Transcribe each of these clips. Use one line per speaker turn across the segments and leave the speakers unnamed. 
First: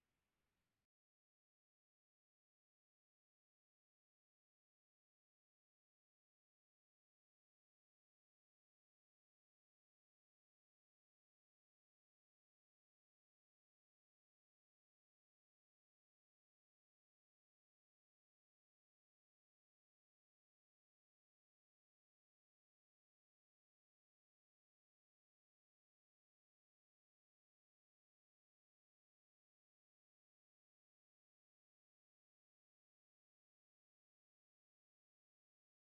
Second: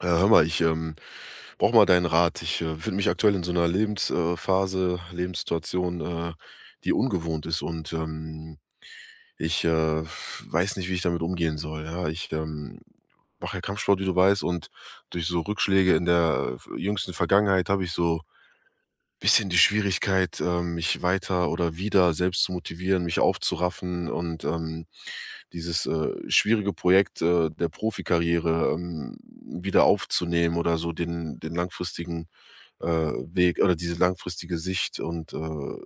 Hör mal, ich brauche mal deinen Rat. Ich befinde mich aktuell in so einer Lebensphase, Phase, Lebenssituation, die ungewohnt ist und, ich, weiß nicht, wie ich damit umgehen soll, ja. Ich, mache ja Kampfsport, wie du weißt, und durch so Rückschläge in der v jüngsten Vergangenheit habe ich so ein bisschen die Schwierigkeit, mich weiter oder wieder selbst zu motivieren, mich aufzuraffen und, dieses, schwierige Projekt, der Profikarriere, wieder aufzunehmen oder so den langfristigen, Weg oder diese langfristige Sicht und,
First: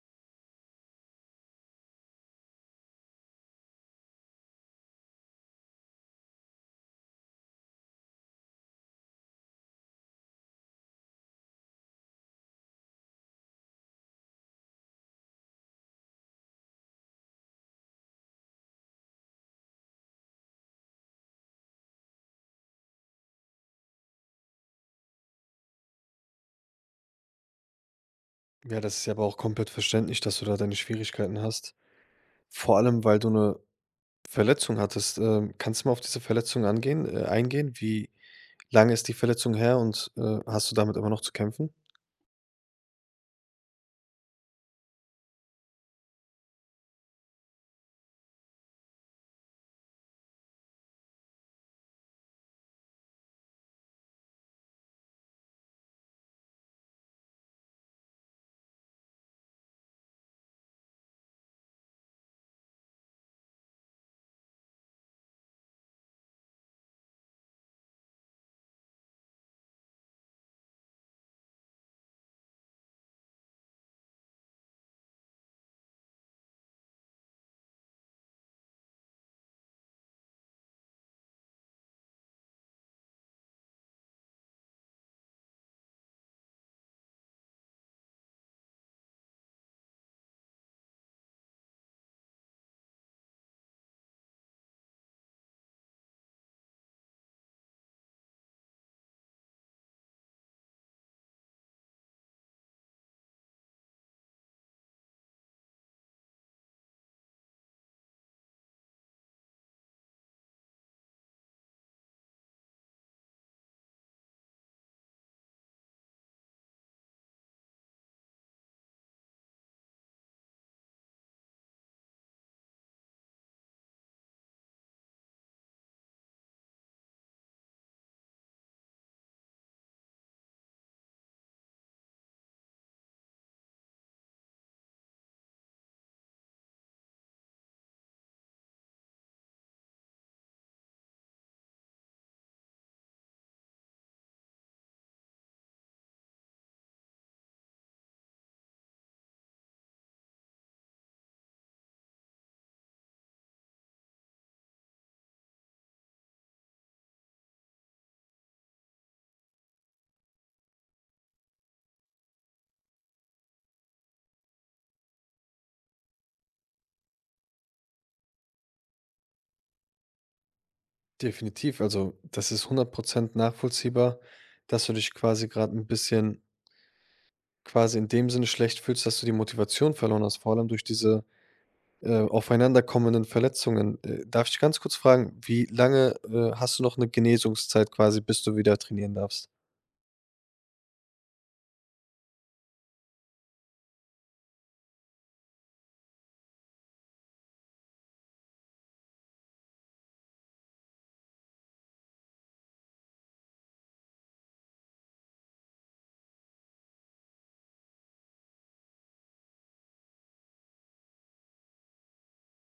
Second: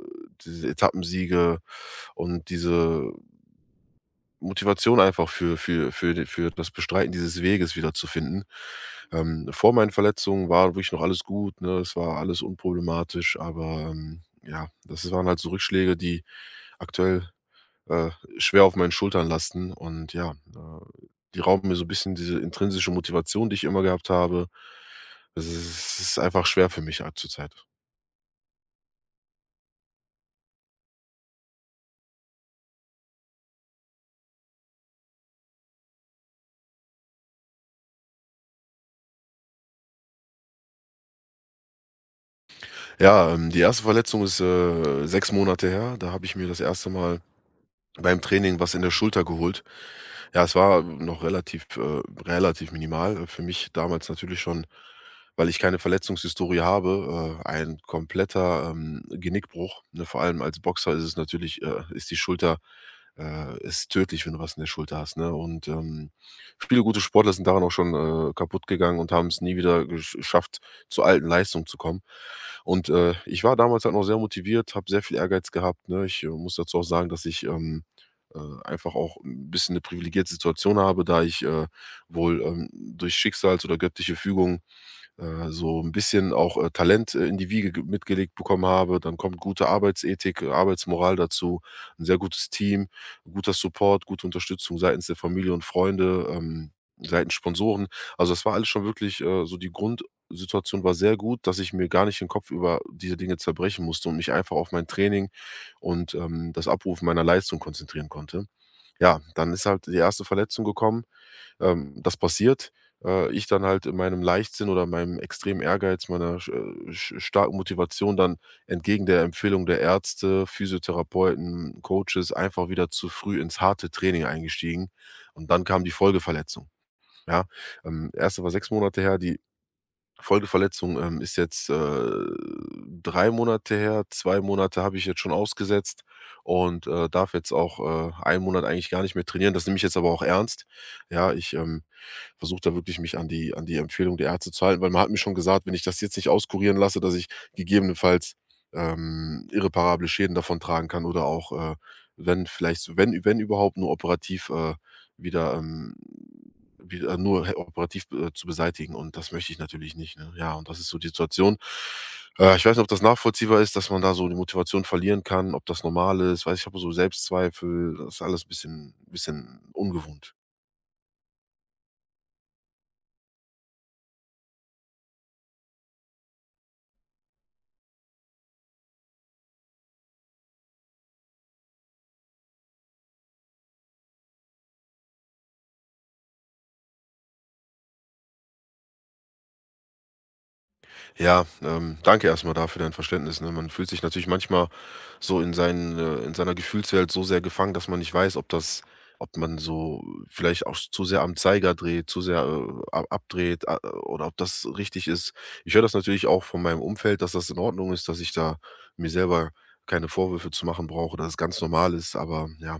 diese Etappensiege und diese Motivation einfach für das Bestreiten dieses Weges wiederzufinden. Vor meinen Verletzungen war wirklich noch alles gut, ne? Es war alles unproblematisch, aber, ja, das waren halt so Rückschläge, die aktuell äh, schwer auf meinen Schultern lasten und ja, die rauben mir so 'n bisschen diese intrinsische Motivation, die ich immer gehabt habe. Es ist einfach schwer für mich halt zurzeit.
Ja, das ist ja aber auch komplett verständlich, dass du da deine Schwierigkeiten hast. Vor allem, weil du eine Verletzung hattest. Kannst du mal auf diese Verletzung angehen eingehen? Wie lange ist die Verletzung her und, hast du damit immer noch zu kämpfen?
Ja, die erste Verletzung ist, 6 Monate her. Da habe ich mir das erste Mal beim Training was in der Schulter geholt. Ja, es war noch relativ minimal. Für mich damals natürlich schon, weil ich keine Verletzungshistorie habe, ein kompletter, Genickbruch, ne? Vor allem als Boxer ist es natürlich ist die Schulter, ist tödlich, wenn du was in der Schulter hast, ne? Und, viele gute Sportler sind daran auch schon, kaputt gegangen und haben es nie wieder gesch schafft, zur alten Leistung zu kommen. Und, ich war damals halt noch sehr motiviert, habe sehr viel Ehrgeiz gehabt, ne? Ich, muss dazu auch sagen, dass ich, einfach auch ein bisschen eine privilegierte Situation habe, da ich, wohl, durch Schicksals oder göttliche Fügung, so ein bisschen auch, Talent, in die Wiege ge mitgelegt bekommen habe. Dann kommt gute Arbeitsethik, Arbeitsmoral dazu, ein sehr gutes Team, guter Support, gute Unterstützung seitens der Familie und Freunde, seitens Sponsoren. Also, das war alles schon wirklich, so die Grundsituation war sehr gut, dass ich mir gar nicht den Kopf über diese Dinge zerbrechen musste und mich einfach auf mein Training und, das Abrufen meiner Leistung konzentrieren konnte. Ja, dann ist halt die erste Verletzung gekommen, das passiert. Ich dann halt in meinem Leichtsinn oder meinem extremen Ehrgeiz, meiner sch sch starken Motivation dann entgegen der Empfehlung der Ärzte, Physiotherapeuten, Coaches einfach wieder zu früh ins harte Training eingestiegen und dann kam die Folgeverletzung, ja? Erste war 6 Monate her, die Folgeverletzung, ist jetzt, 3 Monate her. 2 Monate habe ich jetzt schon ausgesetzt und, darf jetzt auch, 1 Monat eigentlich gar nicht mehr trainieren. Das nehme ich jetzt aber auch ernst. Ja, ich, versuche da wirklich mich an die Empfehlung der Ärzte zu halten, weil man hat mir schon gesagt, wenn ich das jetzt nicht auskurieren lasse, dass ich gegebenenfalls, irreparable Schäden davon tragen kann oder auch, wenn vielleicht wenn überhaupt nur operativ, wieder, wieder nur he operativ, zu beseitigen und das möchte ich natürlich nicht, ne? Ja, und das ist so die Situation. Ich weiß nicht, ob das nachvollziehbar ist, dass man da so die Motivation verlieren kann, ob das normal ist. Weiß, ich habe so Selbstzweifel, das ist alles ein bisschen ungewohnt.
Definitiv. Also, das ist hundert Prozent nachvollziehbar, dass du dich quasi gerade ein bisschen quasi in dem Sinne schlecht fühlst, dass du die Motivation verloren hast, vor allem durch diese aufeinanderkommenden Verletzungen. Darf ich ganz kurz fragen, wie lange, hast du noch eine Genesungszeit quasi, bis du wieder trainieren darfst?
Ja, danke erstmal dafür dein Verständnis, ne? Man fühlt sich natürlich manchmal so in seiner Gefühlswelt so sehr gefangen, dass man nicht weiß, ob man so vielleicht auch zu sehr am Zeiger dreht, zu sehr, ab abdreht, a oder ob das richtig ist. Ich höre das natürlich auch von meinem Umfeld, dass das in Ordnung ist, dass ich da mir selber keine Vorwürfe zu machen brauche, dass es ganz normal ist, aber ja,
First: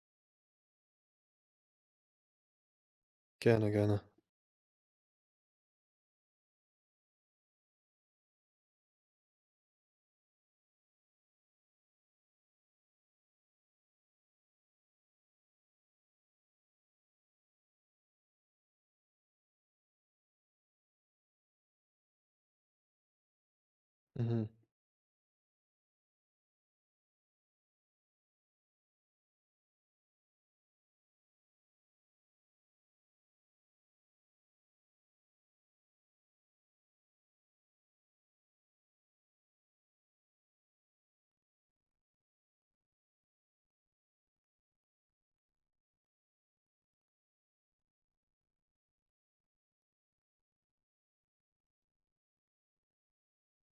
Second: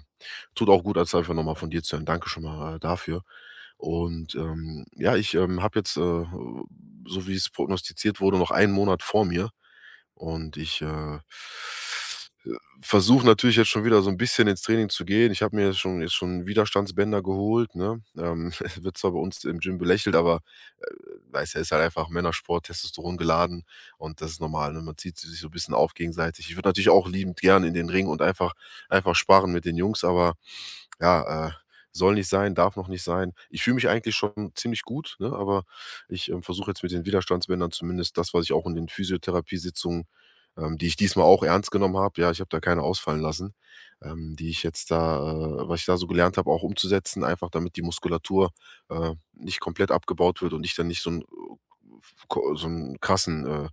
tut auch gut, als einfach nochmal von dir zu hören. Danke schon mal, dafür.
Gerne, gerne.
Und, ja, ich, habe jetzt, so wie es prognostiziert wurde, noch einen Monat vor mir und ich, versuche natürlich jetzt schon wieder so ein bisschen ins Training zu gehen. Ich habe mir jetzt schon Widerstandsbänder geholt, ne? Wird zwar bei uns im Gym belächelt, aber, äh, weißt ja, ist halt einfach Männersport, Testosteron geladen und das ist
Mhm.
normal, ne? Man zieht sich so ein bisschen auf gegenseitig. Ich würde natürlich auch liebend gern in den Ring und einfach sparen mit den Jungs, aber ja, soll nicht sein, darf noch nicht sein. Ich fühle mich eigentlich schon ziemlich gut, ne, aber ich, versuche jetzt mit den Widerstandsbändern zumindest das, was ich auch in den Physiotherapiesitzungen, die ich diesmal auch ernst genommen habe, ja, ich habe da keine ausfallen lassen, die ich jetzt da was ich da so gelernt habe, auch umzusetzen, einfach damit die Muskulatur, nicht komplett abgebaut wird und ich dann nicht so ein ko so 'n krassen,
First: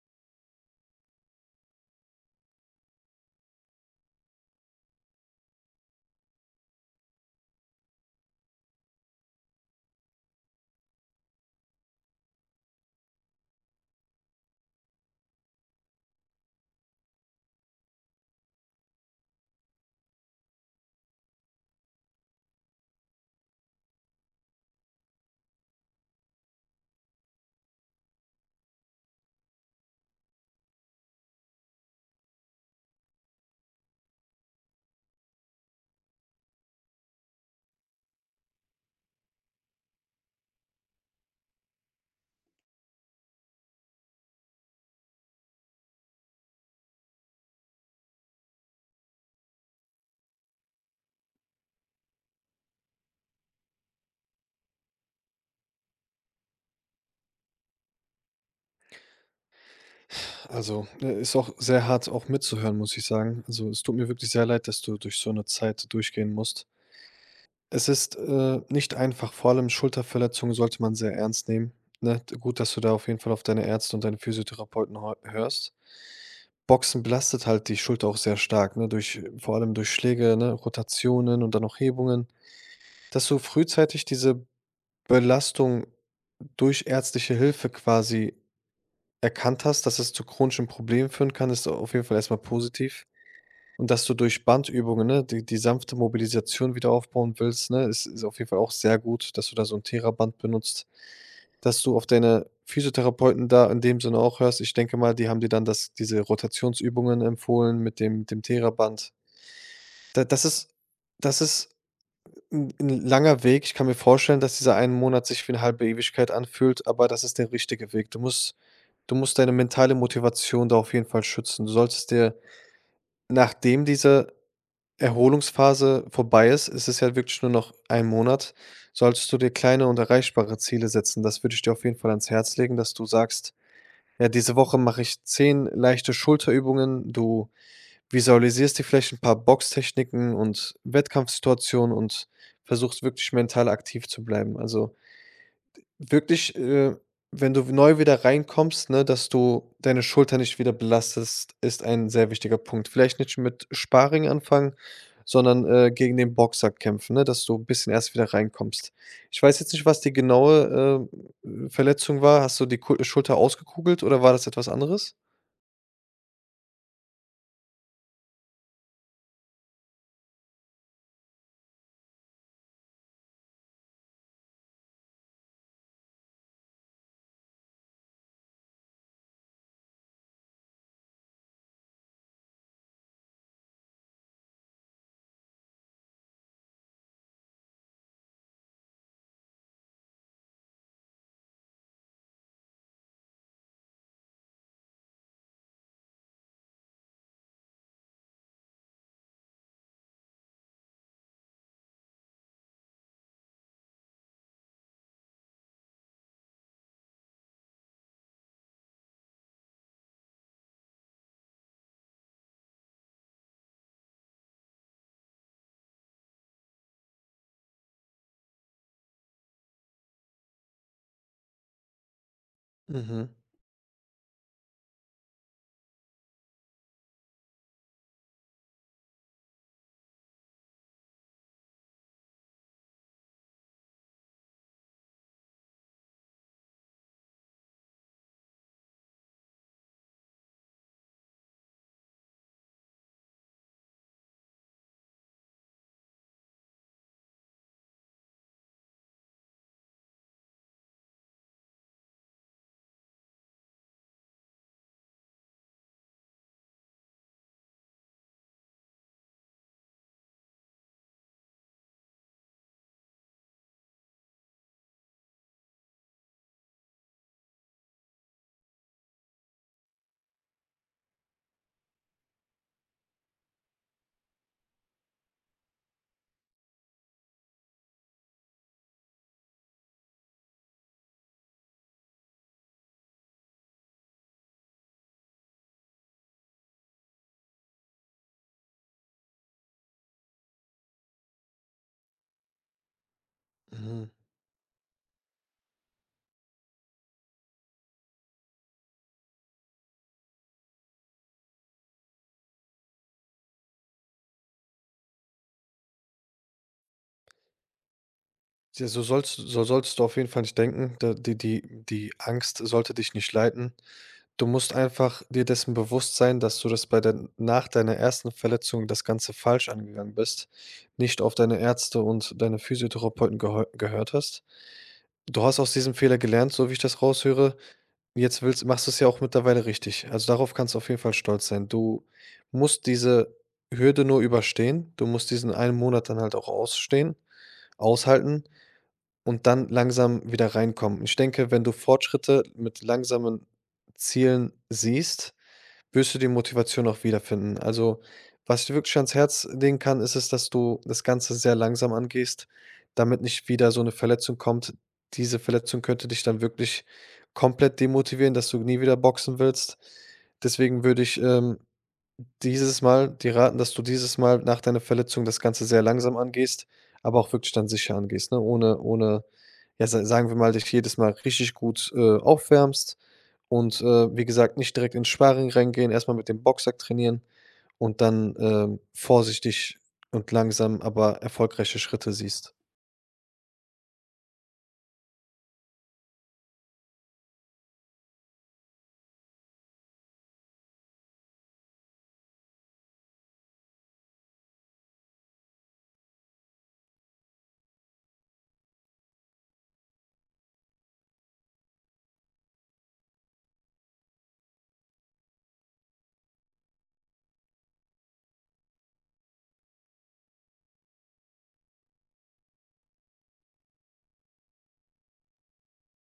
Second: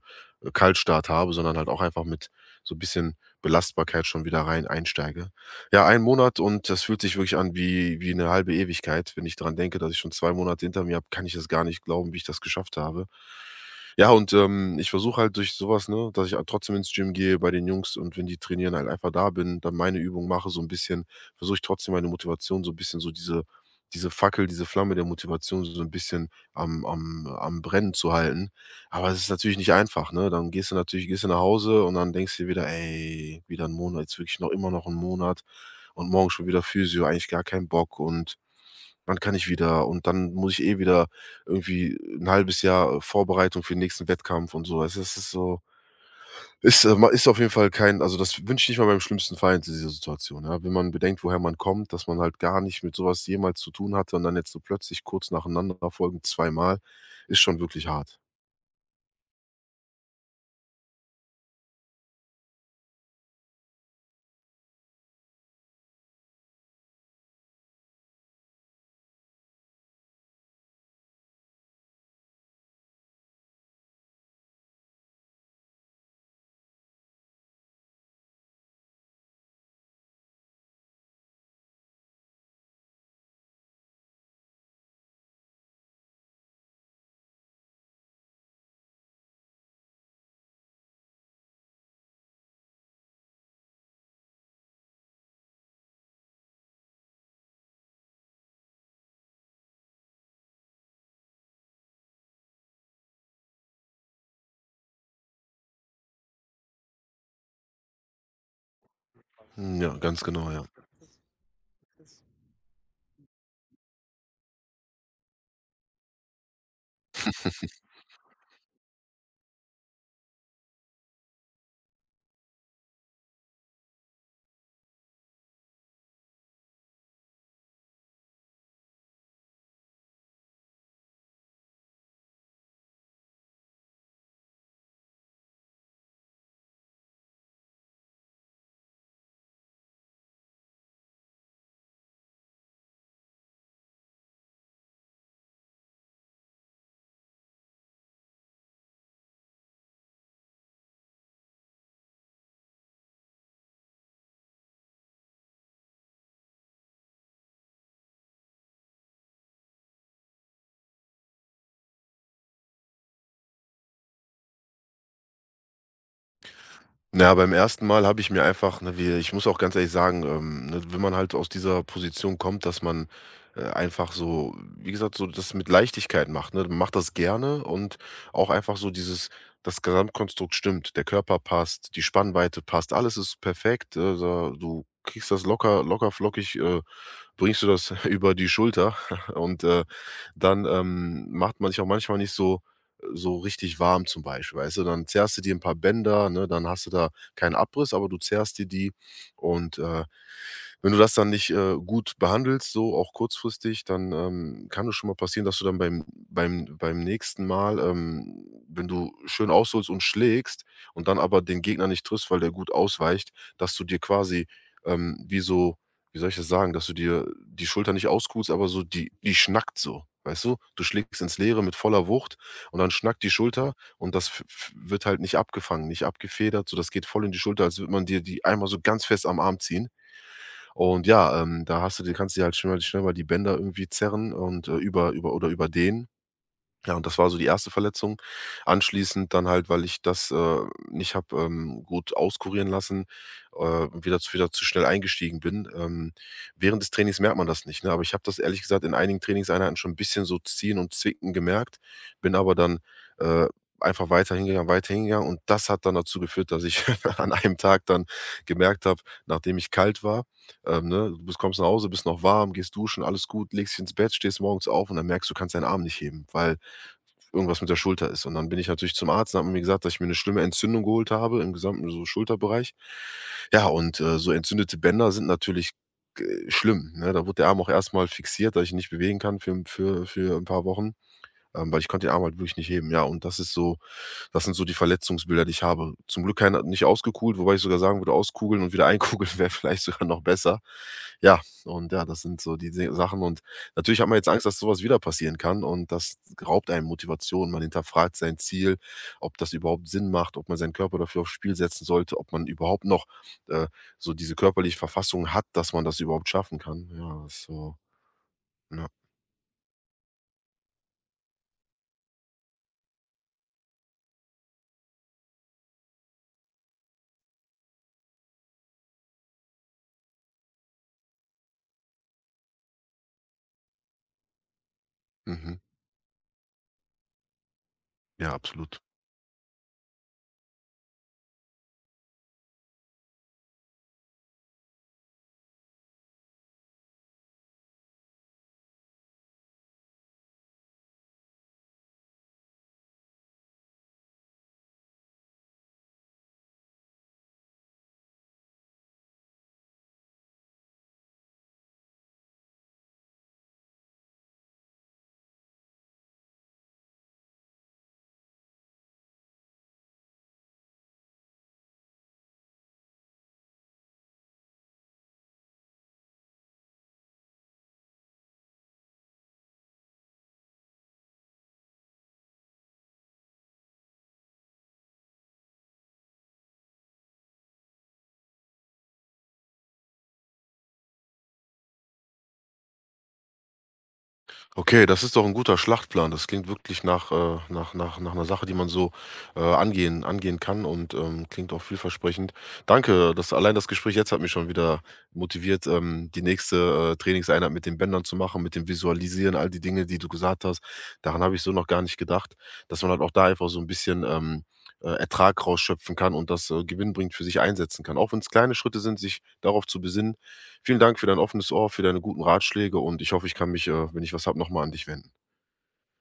Kaltstart habe, sondern halt auch einfach mit so ein bisschen Belastbarkeit schon wieder rein einsteige. Ja, ein Monat und das fühlt sich wirklich an wie eine halbe Ewigkeit. Wenn ich dran denke, dass ich schon 2 Monate hinter mir habe, kann ich das gar nicht glauben, wie ich das geschafft habe. Ja, und, ich versuche halt durch sowas, ne, dass ich halt trotzdem ins Gym gehe bei den Jungs und wenn die trainieren, halt einfach da bin, dann meine Übung mache so ein bisschen, versuche ich trotzdem meine Motivation so ein bisschen so diese Fackel, diese Flamme der Motivation so ein bisschen am Brennen zu halten. Aber es ist natürlich nicht einfach, ne? Dann gehst du nach Hause und dann denkst du dir wieder: „Ey, wieder ein Monat, jetzt wirklich noch immer noch ein Monat." Und morgen schon wieder Physio, eigentlich gar keinen Bock und wann kann ich wieder und dann muss ich eh wieder irgendwie ein halbes Jahr Vorbereitung für den nächsten Wettkampf und so. Also, es ist so ist ma- ist auf jeden Fall kein, also, das wünsche ich nicht mal beim schlimmsten Feind in dieser Situation, ja? Wenn man bedenkt, woher man kommt, dass man halt gar nicht mit sowas jemals zu tun hatte und dann jetzt so plötzlich kurz nacheinander folgend zweimal, ist schon wirklich hart.
Also, ist auch sehr hart auch mitzuhören, muss ich sagen. Also, es tut mir wirklich sehr leid, dass du durch so eine Zeit durchgehen musst. Es ist, nicht einfach, vor allem Schulterverletzungen sollte man sehr ernst nehmen, ne? D Gut, dass du da auf jeden Fall auf deine Ärzte und deine Physiotherapeuten heu hörst. Boxen belastet halt die Schulter auch sehr stark, ne, durch vor allem durch Schläge, ne, Rotationen und dann auch Hebungen. Dass du frühzeitig diese Belastung durch ärztliche Hilfe quasi erkannt hast, dass es zu chronischen Problemen führen kann, ist auf jeden Fall erstmal positiv. Und dass du durch Bandübungen, ne, die sanfte Mobilisation wieder aufbauen willst, ne, ist auf jeden Fall auch sehr gut, dass du da so ein Theraband benutzt, dass du auf deine Physiotherapeuten da in dem Sinne auch hörst. Ich denke mal, die haben dir dann das diese Rotationsübungen empfohlen mit dem Theraband.
Hm, ja, ganz
Da
genau, ja.
das ist 'n 'n langer Weg. Ich kann mir vorstellen, dass dieser 1 Monat sich wie 'ne halbe Ewigkeit anfühlt, aber das ist der richtige Weg. Du musst deine mentale Motivation da auf jeden Fall schützen. Du solltest dir, nachdem diese Erholungsphase vorbei ist — es ist ja wirklich nur noch ein Monat — solltest du dir kleine und erreichbare Ziele setzen. Das würde ich dir auf jeden Fall ans Herz legen, dass du sagst: „Ja, diese Woche mache ich 10 leichte Schulterübungen.“ Du visualisierst dir vielleicht ein paar Boxtechniken und Wettkampfsituationen und versuchst wirklich mental aktiv zu bleiben. Also, wirklich, wenn du neu wieder reinkommst, ne, dass du deine Schulter nicht wieder belastest, ist ein sehr wichtiger Punkt. Vielleicht nicht mit Sparring anfangen, sondern, gegen den Boxer kämpfen, ne, dass du ein bisschen erst wieder reinkommst. Ich weiß jetzt nicht, was die genaue, Verletzung war. Hast du die Ku Schulter ausgekugelt oder war das etwas anderes?
Na, beim ersten Mal habe ich mir einfach, ne, wie, ich muss auch ganz ehrlich sagen, ne, wenn man halt aus dieser Position kommt, dass man, einfach so wie gesagt, so das mit Leichtigkeit macht, ne? Man macht das gerne und auch einfach so dieses das Gesamtkonstrukt stimmt. Der Körper passt, die Spannweite passt, alles ist perfekt. Da du kriegst das lockerflockig, bringst du das über die Schulter und, dann, macht man sich auch manchmal nicht so richtig warm zum Beispiel, weißt du? Dann zerrst du dir ein paar Bänder, ne? Dann hast du da keinen Abriss, aber du zerrst dir die und, wenn du das dann nicht, gut behandelst, so auch kurzfristig, dann, kann es schon mal passieren, dass du dann beim nächsten Mal, wenn du schön ausholst und schlägst und dann aber den Gegner nicht triffst, weil der gut ausweicht, dass du dir quasi, ähm, wie so wie soll ich das sagen, dass du dir die Schulter nicht auskuhst, aber so die schnackt so, weißt du? Du schlägst ins Leere mit voller Wucht und dann schnackt
Mhm,
die Schulter und das f f wird halt nicht abgefangen, nicht abgefedert, so das geht voll in die Schulter, als würde man dir die einmal so ganz fest am Arm ziehen. Und ja, da hast du die, kannst du dir halt schnell mal die Bänder irgendwie zerren und, über oder überdehnen, ja, und das war so die erste Verletzung. Anschließend dann halt, weil ich das, nicht habe, gut auskurieren lassen, wieder zu schnell eingestiegen bin. Während des Trainings merkt man das nicht, ne? Aber ich habe das ehrlich gesagt in einigen Trainingseinheiten schon ein bisschen so ziehen und zwicken gemerkt, bin aber dann, äh, einfach weiter hingegangen und das hat dann dazu geführt, dass ich an einem Tag dann gemerkt habe, nachdem ich kalt war, ne, du bist kommst nach Hause, bist noch warm, gehst duschen, alles gut, legst dich ins Bett, stehst morgens auf und dann merkst, du kannst deinen Arm nicht heben, weil irgendwas mit der Schulter ist. Und dann bin ich natürlich zum Arzt und habe mir gesagt, dass ich mir eine schlimme Entzündung geholt habe im gesamten so Schulterbereich. Ja, und, so entzündete Bänder sind natürlich, schlimm, ne? Da wurde der Arm auch erstmal fixiert, dass ich ihn nicht bewegen kann für ein paar Wochen, weil ich konnte den Arm halt wirklich nicht heben. Ja, und das sind so die Verletzungsbilder, die ich habe. Zum Glück keiner nicht ausgekugelt, wobei ich sogar sagen würde, auskugeln und wieder einkugeln wäre vielleicht sogar noch besser. Ja, und ja, das sind so die Se Sachen und natürlich
mhm.
hat man jetzt Angst, dass sowas wieder passieren kann und das raubt einem Motivation. Man hinterfragt sein Ziel, ob das überhaupt Sinn macht, ob man seinen Körper dafür aufs Spiel setzen sollte, ob man überhaupt noch, äh, so diese körperliche Verfassung hat, dass man das überhaupt schaffen kann. Ja, das ist so, ja.
Ja, so sollst du auf jeden Fall nicht denken. Da die Angst sollte dich nicht leiten. Du musst einfach dir dessen bewusst sein, dass du das bei der nach deiner ersten Verletzung das Ganze falsch angegangen bist, nicht auf deine Ärzte und deine Physiotherapeuten geheu gehört hast. Du
Mhm.
hast aus diesem Fehler gelernt, so wie ich das raushöre.
Ja,
Jetzt willst
absolut.
machst du es ja auch mittlerweile richtig. Also, darauf kannst du auf jeden Fall stolz sein. Du musst diese Hürde nur überstehen. Du musst diesen einen Monat dann halt auch ausstehen, aushalten und dann langsam wieder reinkommen. Ich denke, wenn du Fortschritte mit langsamen Zielen siehst, wirst du die Motivation auch wiederfinden. Also, was ich dir wirklich ans Herz legen kann, ist es, dass du das Ganze sehr langsam angehst, damit nicht wieder so eine Verletzung kommt. Diese Verletzung könnte dich dann wirklich komplett demotivieren, dass du nie wieder boxen willst. Deswegen würde ich, dieses Mal die raten, dass du dieses Mal nach deiner Verletzung das Ganze sehr langsam angehst, aber auch wirklich dann sicher angehst, ne? Ohne ja, sa sagen wir mal, dich jedes Mal richtig gut, aufwärmst und, wie gesagt, nicht direkt ins Sparring reingehen, erstmal mit dem Boxsack trainieren und dann, vorsichtig und langsam, aber erfolgreiche Schritte siehst.
Okay, das ist doch ein guter Schlachtplan. Das klingt wirklich nach einer Sache, die man so, angehen kann und, klingt auch vielversprechend. Danke, das allein, das Gespräch jetzt hat mich schon wieder motiviert, die nächste, Trainingseinheit mit den Bändern zu machen, mit dem Visualisieren, all die Dinge, die du gesagt hast. Daran habe ich so noch gar nicht gedacht, dass man halt auch da einfach so ein bisschen, Ertrag rausschöpfen kann und das, gewinnbringend für sich einsetzen kann. Auch wenn es kleine Schritte sind, sich darauf zu besinnen. Vielen Dank für dein offenes Ohr, für deine guten Ratschläge und ich hoffe, ich kann mich, wenn ich was habe, nochmal an dich wenden.